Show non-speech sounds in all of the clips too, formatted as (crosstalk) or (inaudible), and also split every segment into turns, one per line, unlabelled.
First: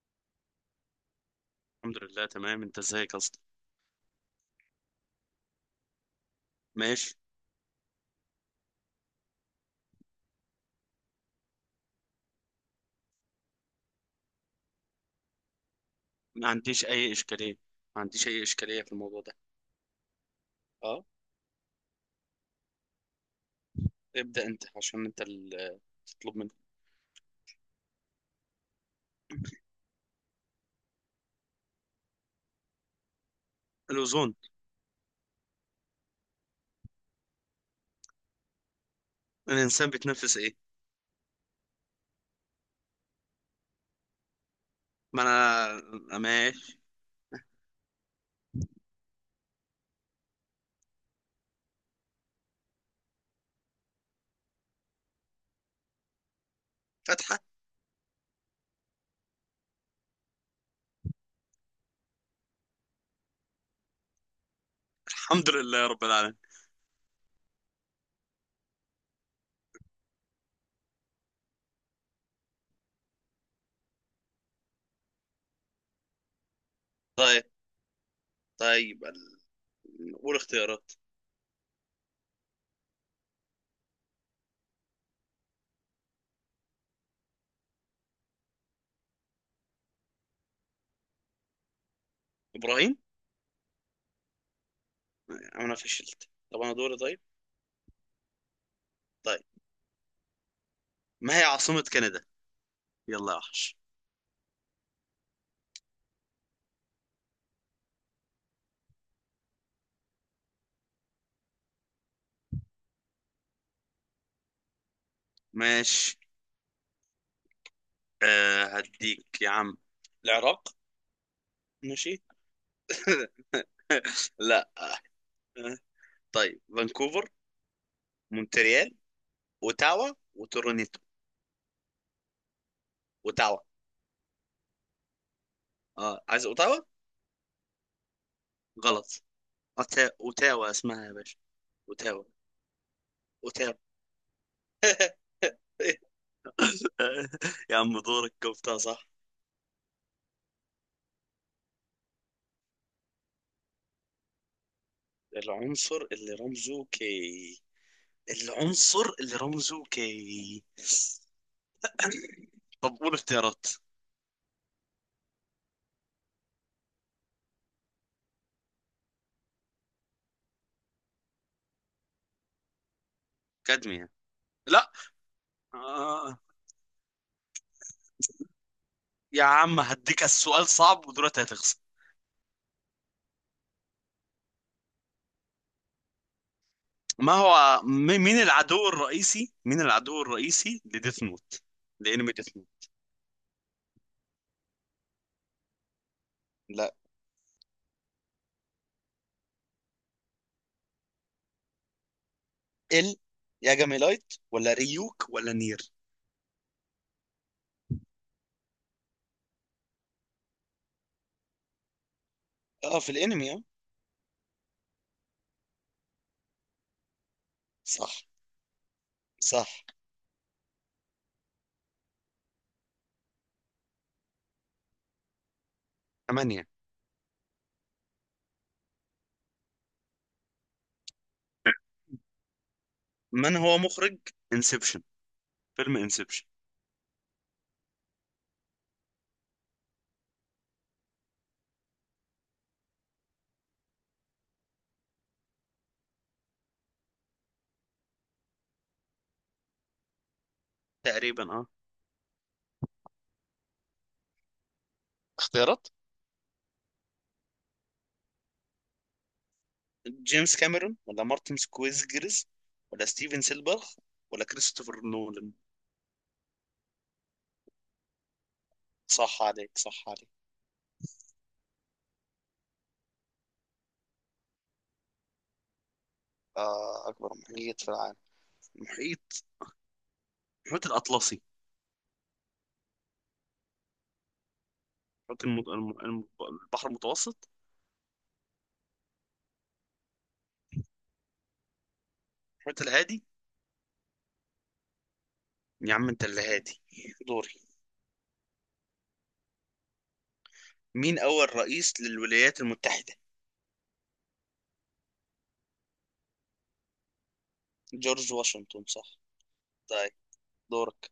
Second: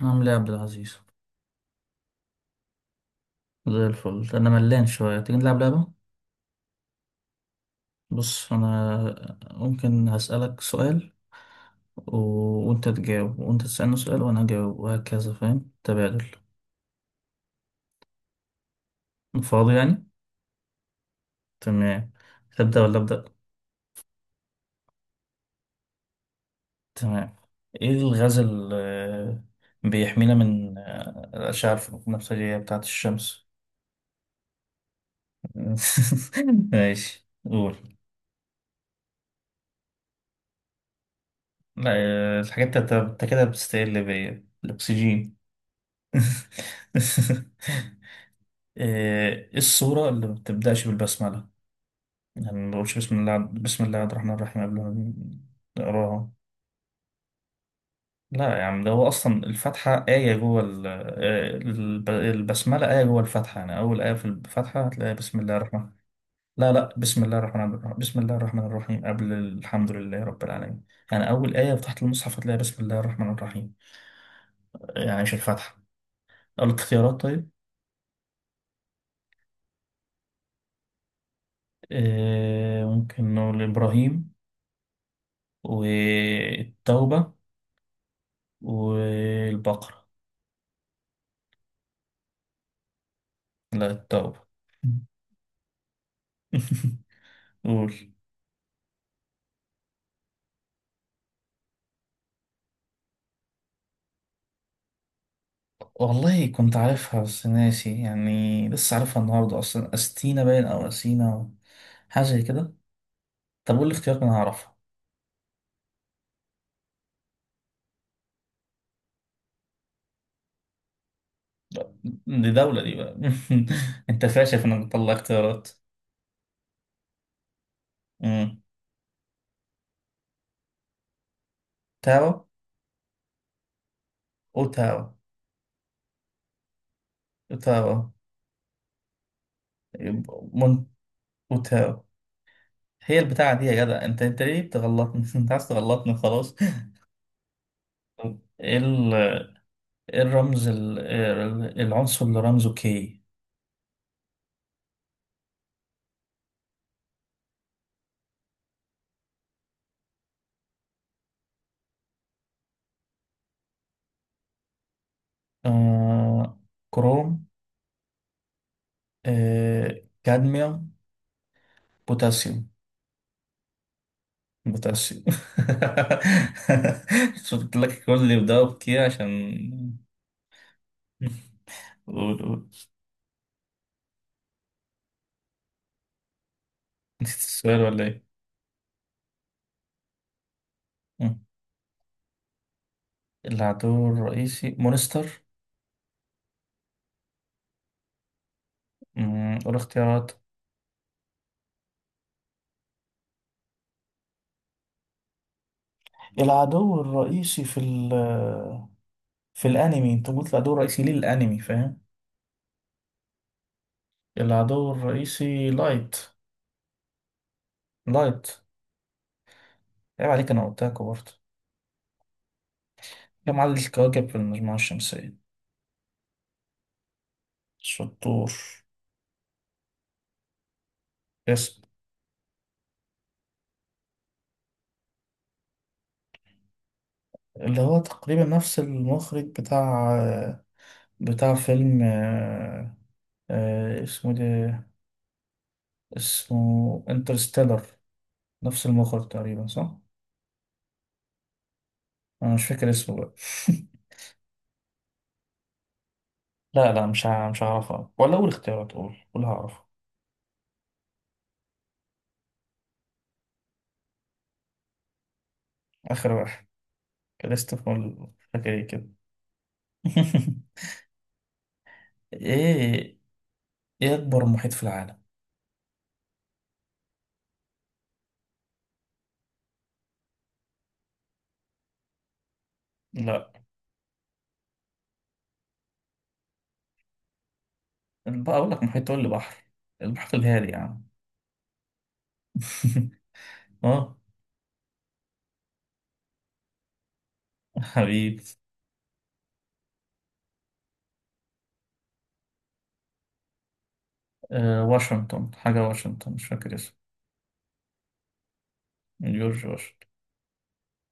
عامل ايه يا عبد العزيز؟
الحمد لله تمام. انت ازيك اصلا؟
زي الفل. انا ملان شويه، تيجي نلعب لعبه؟
ماشي.
بص، انا ممكن هسألك سؤال و... وانت تجاوب، وانت تسألني سؤال وانا اجاوب، وهكذا. فاهم؟ تبادل.
ما عنديش اي اشكاليه، ما عنديش اي اشكاليه في الموضوع ده.
فاضي يعني؟
اه.
تمام. تبدأ ولا أبدأ؟
ابدا انت، عشان انت اللي تطلب مني.
تمام. ايه الغاز اللي بيحمينا من الأشعة البنفسجية بتاعة الشمس؟
الاوزون.
(laughs) ماشي، قول.
الانسان بيتنفس ايه؟
لا. الحاجات انت كده بتستقل بيا،
ما
الأكسجين.
انا ماشي.
(laughs) ايه الصورة اللي ما بتبدأش بالبسملة؟ يعني ما بقولش بسم الله، بسم الله الرحمن الرحيم قبل ما نقراها.
فتحه.
لا يا عم، ده هو أصلا الفاتحة آية جوه البسملة، آية جوه الفاتحة. يعني أول آية في الفاتحة هتلاقي بسم
الحمد
الله
لله
الرحمن.
رب العالمين.
لا لا، بسم الله الرحمن الرحيم، بسم الله الرحمن الرحيم قبل الحمد لله رب العالمين. يعني أول آية تحت المصحف هتلاقي بسم الله الرحمن الرحيم، يعني مش الفاتحة. الاختيارات،
طيب،
طيب.
طيب قول اختيارات.
ممكن نقول إبراهيم والتوبة والبقرة.
ابراهيم.
لا، التوبة.
انا فشلت. طب انا دوري.
(laughs)
طيب،
قول.
طيب، ما هي عاصمه كندا؟ يلا يا وحش.
والله كنت عارفها بس ناسي، يعني لسه عارفها النهاردة أصلا، أستينا باين أو أسينا أو حاجة زي كده. طب قول لي اختيارات أنا هعرفها.
ماشي. أه هديك يا عم. العراق.
(laughs)
ماشي.
دي دولة دي بقى.
(laughs)
(laughs) أنت فاشل في
لا.
إنك تطلع اختيارات.
آه، طيب، فانكوفر،
مم.
مونتريال، اوتاوا، وتورونيتو.
تاو.
اوتاوا.
أوتاو.
اه، عايز اوتاوا.
أوتاو.
غلط.
يبقى
اوتاوا
مون،
اسمها يا باشا.
أوتاو.
اوتاوا.
هي البتاعة دي
اوتاوا.
يا جدع. أنت ليه بتغلطني؟ (laughs) أنت
(laughs)
عايز تغلطني، خلاص.
يا عم، دورك.
(laughs) إيه؟
جبتها صح.
إيه الرمز العنصر اللي رمزه كي؟
العنصر اللي رمزه كي؟ العنصر اللي رمزه كي. طب قول اختيارات.
آه، كروم. آه، كادميوم. بوتاسيوم.
كادميا. لا.
بوتاسيوم.
آه.
(laughs) شو قلت لك؟ كل اللي بدأوا بكي
يا عم
عشان.
هديك السؤال صعب ودلوقتي هتخسر.
(laughs) قول قول.
ما
نسيت السؤال
هو
ولا
م-
ايه؟
مين العدو الرئيسي، مين العدو الرئيسي لديث
مم.
نوت؟ لانمي ديث نوت.
العدو الرئيسي مونستر.
لا.
مم، قول اختيارات.
ال لايت، ولا ريوك، ولا نير.
العدو الرئيسي في ال، في الانمي انت قلت العدو الرئيسي للانمي، فاهم.
اه، في الانمي اه.
العدو الرئيسي لايت.
صح.
لايت.
صح.
عيب عليك، أنا قلتها برضه. كم عدد الكواكب في المجموعة الشمسية؟
ثمانية.
شطور. يس.
من هو مخرج انسبشن؟ فيلم انسبشن.
اللي هو تقريبا نفس المخرج بتاع بتاع فيلم اسمه ده، اسمه انترستيلر. نفس المخرج تقريبا، صح؟
تقريبا اه.
أنا مش فاكر اسمه بقى. (laughs)
اختيارات.
لا لا، مش هعرفها ولا أول اختيارات، قول قول هعرفها.
جيمس كاميرون، ولا مارتن سكويزجرز، ولا ستيفن سيلبرغ، ولا كريستوفر نولان.
آخر واحد، كريستوفر. مش فاكر إيه كده.
صح عليك، صح عليك.
(laughs) إيه؟ إيه أكبر محيط في العالم؟
آه، أكبر محيط في العالم. المحيط، المحيط الأطلسي.
لا.
المحيط الم... الم... الم- البحر المتوسط.
بقى أقول لك محيط تقول لي بحر؟ المحيط الهادي يا عم.
المحيط
(laughs)
الهادي.
أه.
يا عم أنت اللي هادي. دوري.
حبيبي.
مين أول رئيس للولايات المتحدة؟
آه، واشنطن حاجة، واشنطن مش فاكر اسمه.
جورج واشنطن. صح.
جورج واشنطن.
طيب دورك.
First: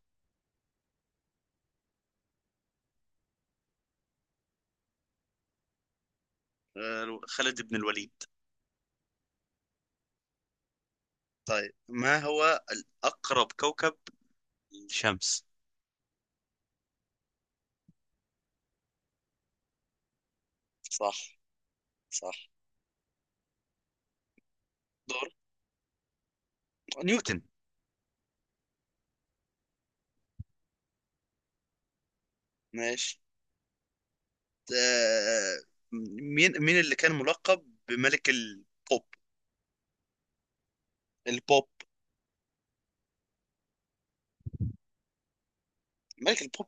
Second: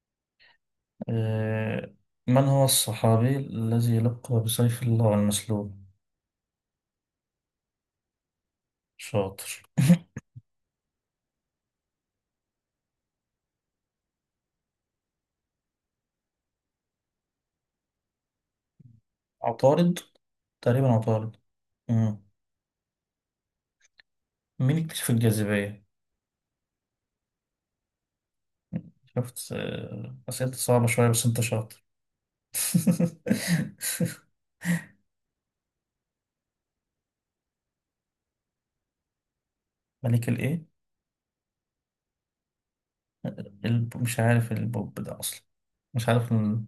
آه. من هو الصحابي الذي يلقب بسيف الله المسلول؟
خالد بن الوليد.
شاطر. (laughs)
طيب، ما هو الأقرب كوكب للشمس؟
عطارد. تقريبا عطارد.
صح.
مم.
صح.
مين اكتشف
دور.
الجاذبية؟
نيوتن.
شفت؟ آه، أسئلة صعبة شوية بس أنت شاطر.
ماشي.
(laughs)
آه، مين اللي كان ملقب بملك البوب؟
ملك الإيه؟
البوب.
مش عارف البوب ده أصلا، مش عارف.
ملك البوب.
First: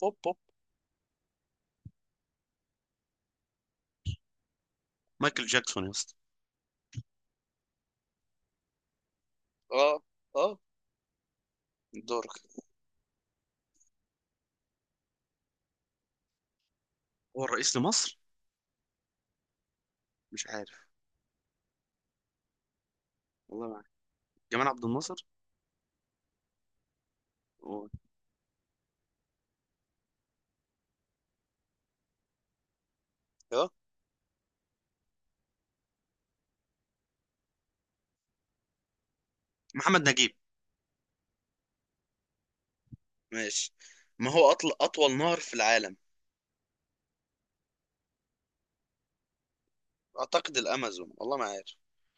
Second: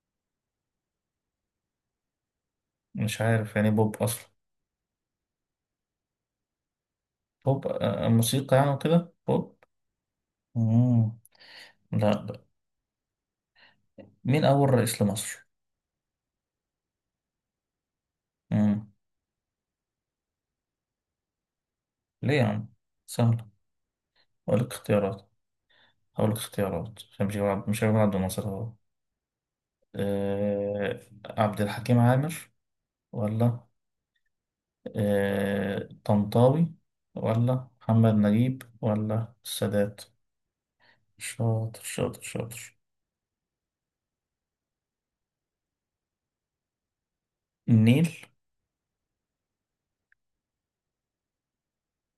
بوب بوب.
مش عارف يعني بوب أصلا.
مايكل جاكسون يا اسطى.
بوب، موسيقى يعني وكده بوب.
اه. اه.
مم. لا
دورك.
لا. مين أول رئيس لمصر؟
هو الرئيس لمصر؟
مم.
مش عارف.
ليه يا عم؟ سهلة.
والله ما عارف.
أقول
جمال
لك
عبد الناصر.
اختيارات. أقول لك اختيارات، عشان مش هجيب مش
و-
هجيب عبد الناصر هو. أه... عبد الحكيم عامر ولا
اه،
طنطاوي ولا محمد نجيب ولا السادات.
محمد نجيب.
شاطر شاطر شاطر.
ماشي. ما هو أطل... أطول نهر في العالم؟
النيل.
اعتقد الامازون، والله ما عارف.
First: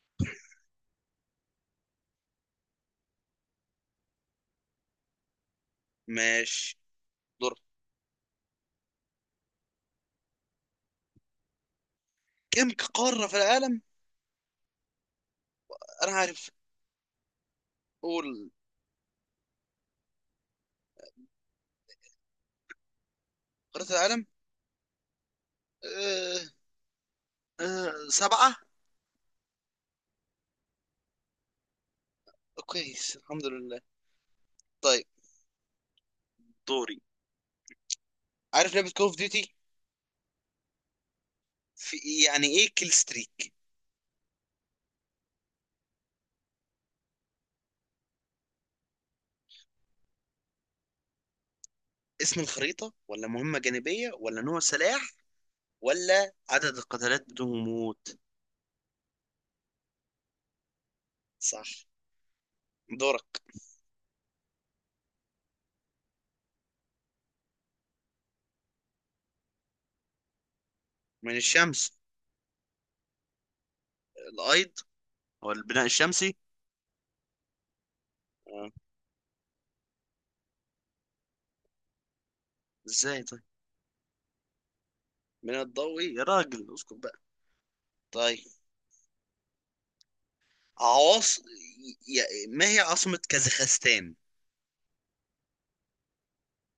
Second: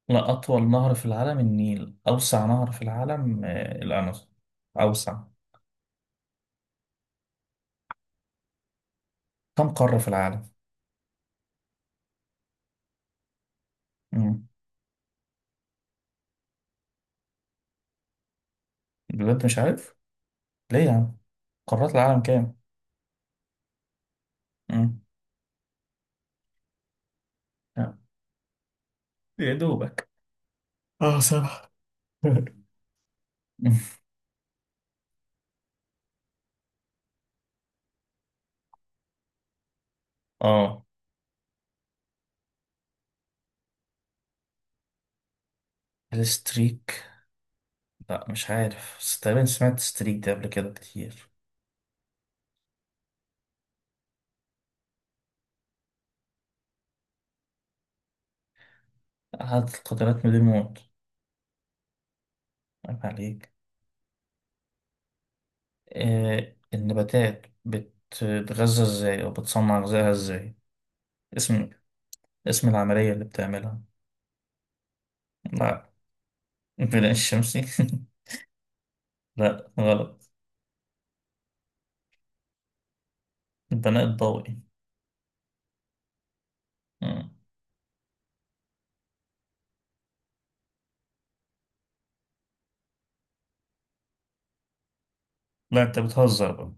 لا، أطول نهر في العالم النيل. أوسع نهر في العالم الأمازون أوسع.
ماشي، دور.
كم قارة في العالم؟
كم قارة في العالم؟
مم.
انا عارف. قول.
بجد مش عارف؟ ليه يا عم؟ قارات العالم كام؟
قارة العالم.
مم.
أه. أه
آه،
سبعة.
يا دوبك. اه صح. (laughs)
كويس الحمد
مم.
لله. طيب، دوري. عارف لعبة كول اوف ديوتي؟
اه
في، يعني ايه كيل ستريك؟
الستريك. لا مش عارف، بس تقريبا سمعت الستريك ده قبل كده كتير.
اسم الخريطة، ولا مهمة جانبية، ولا نوع سلاح، ولا عدد القتالات بدون موت؟
عدد القطرات من الموت.
صح.
عيب
دورك.
عليك. آه، النباتات بتتغذى ازاي او بتصنع غذائها ازاي؟
من
اسم،
الشمس.
اسم العملية اللي بتعملها.
الايض، او البناء
لا.
الشمسي.
البناء الشمسي؟ (laughs)
آه.
لا غلط.
ازاي طيب.
البناء الضوئي.
من الضوئي يا راجل اسكت بقى.
مم.
طيب، عواص ما هي عاصمة كازاخستان؟
لا انت بتهزر بقى.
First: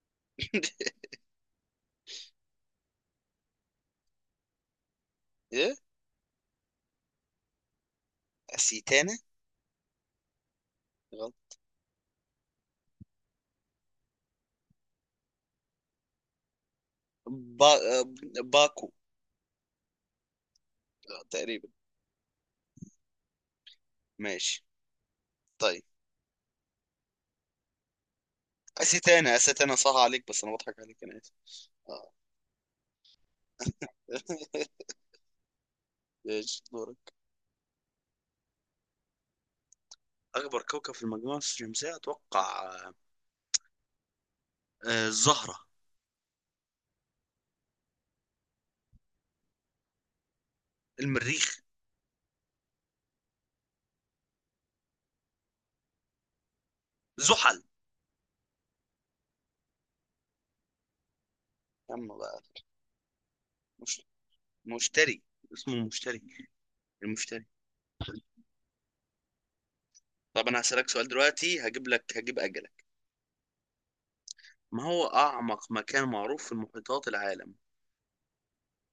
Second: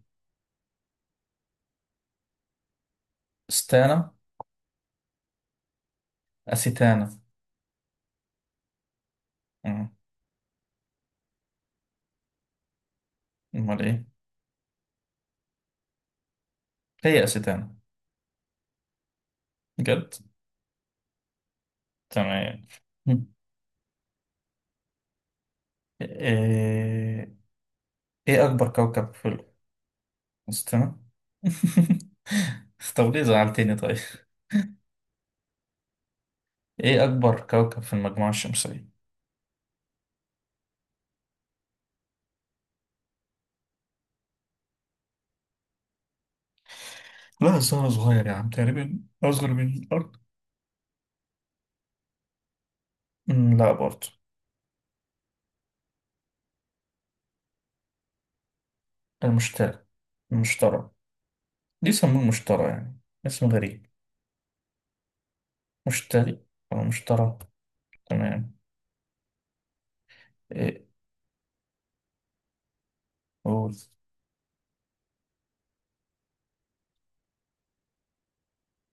ستانا.
ايه؟
أسيتانا.
أسيتانا؟
مم.
غلط.
أمال إيه؟ هي
با...
أسيتانا.
باكو.
بجد؟
تقريبا.
تمام. مم.
ماشي. طيب.
إيه؟ إيه أكبر كوكب في
أسيتانا،
ال-؟
أسيتانا، صح عليك، بس أنا بضحك
استنى.
عليك، أنا آسف. آه.
(laughs) طب ليه زعلتني طيب؟
(laughs) ماشي، دورك.
إيه أكبر كوكب في المجموعة الشمسية؟
أكبر كوكب في المجموعة الشمسية أتوقع الزهرة.
لا، الزهرة صغير يا عم، تقريبا أصغر من الأرض.
المريخ.
مم، لا برضه.
زحل.
المشتري. المشترى. دي
يا عم
يسموه
بقى.
المشترى يعني. اسم غريب.
مش... مشتري. اسمه مشتري.
مشتري أو مشترى.
المشتري.
تمام.
طب أنا
إيه؟
هسألك سؤال دلوقتي، هجيب لك، هجيب أجلك.
قول.
ما هو أعمق مكان معروف في المحيطات العالم؟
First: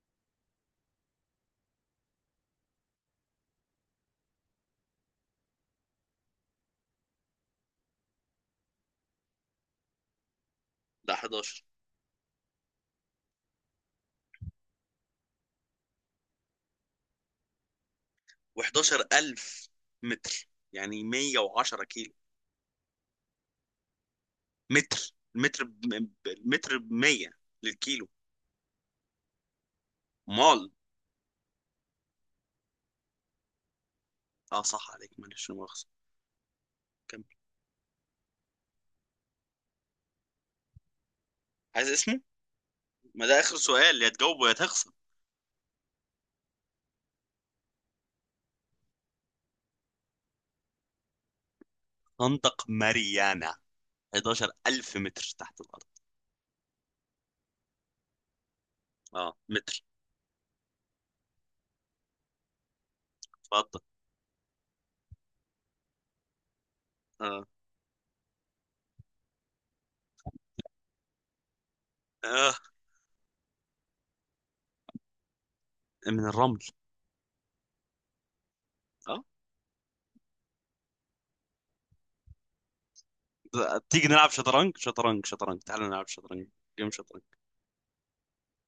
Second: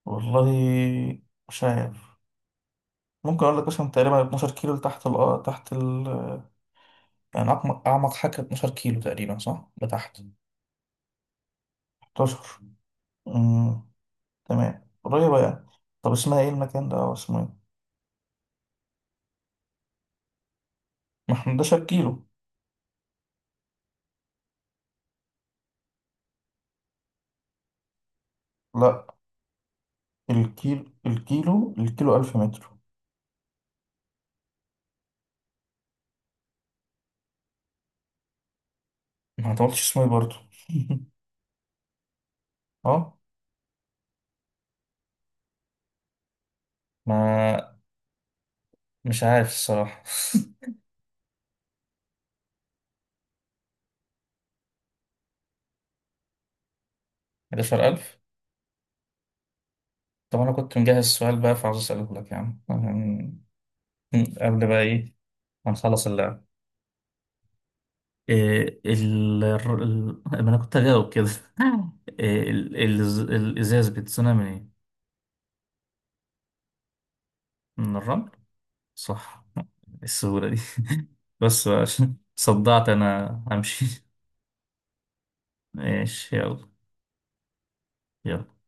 والله مش عارف. ممكن اقول لك مثلا تقريبا 12 كيلو لتحت ال، تحت ال، يعني اعمق حاجه 12 كيلو تقريبا صح لتحت.
ده 11.
11. امم تمام، قريبه يعني. طب اسمها ايه المكان ده او اسمه ايه؟
و11000 متر، يعني
ما احنا 11
110 كيلو
كيلو.
متر. المتر ب 100 للكيلو.
لا،
مال.
الكيلو 1000 متر.
اه صح عليك، معلش لا مؤاخذة. كمل.
ما انت ما قلتش اسمه ايه برضه. (laughs)
عايز اسمه؟
اه.
ما ده آخر سؤال، يا تجاوبه يا تخسر.
ما، مش عارف الصراحه.
خندق ماريانا، 11000 متر تحت الأرض.
(laughs) 11000.
اه متر.
طب انا كنت مجهز السؤال بقى فعاوز اساله لك يا عم عشان.
اتفضل.
(laughs) قبل بقى ايه ما نخلص اللعب.
اه.
إيه ما انا كنت هجاوب كده. (laughs) إيه
اه،
الازاز بيتصنع من ايه؟
من الرمل.
من الرمل.
اه.
صح. (laughs) السهولة دي. (laughs) بس بقى عشان صدعت انا همشي. (laughs)
تيجي نلعب شطرنج، شطرنج شطرنج، تعالوا نلعب
ماشي
شطرنج.
يلا.
جيم شطرنج.
يلا.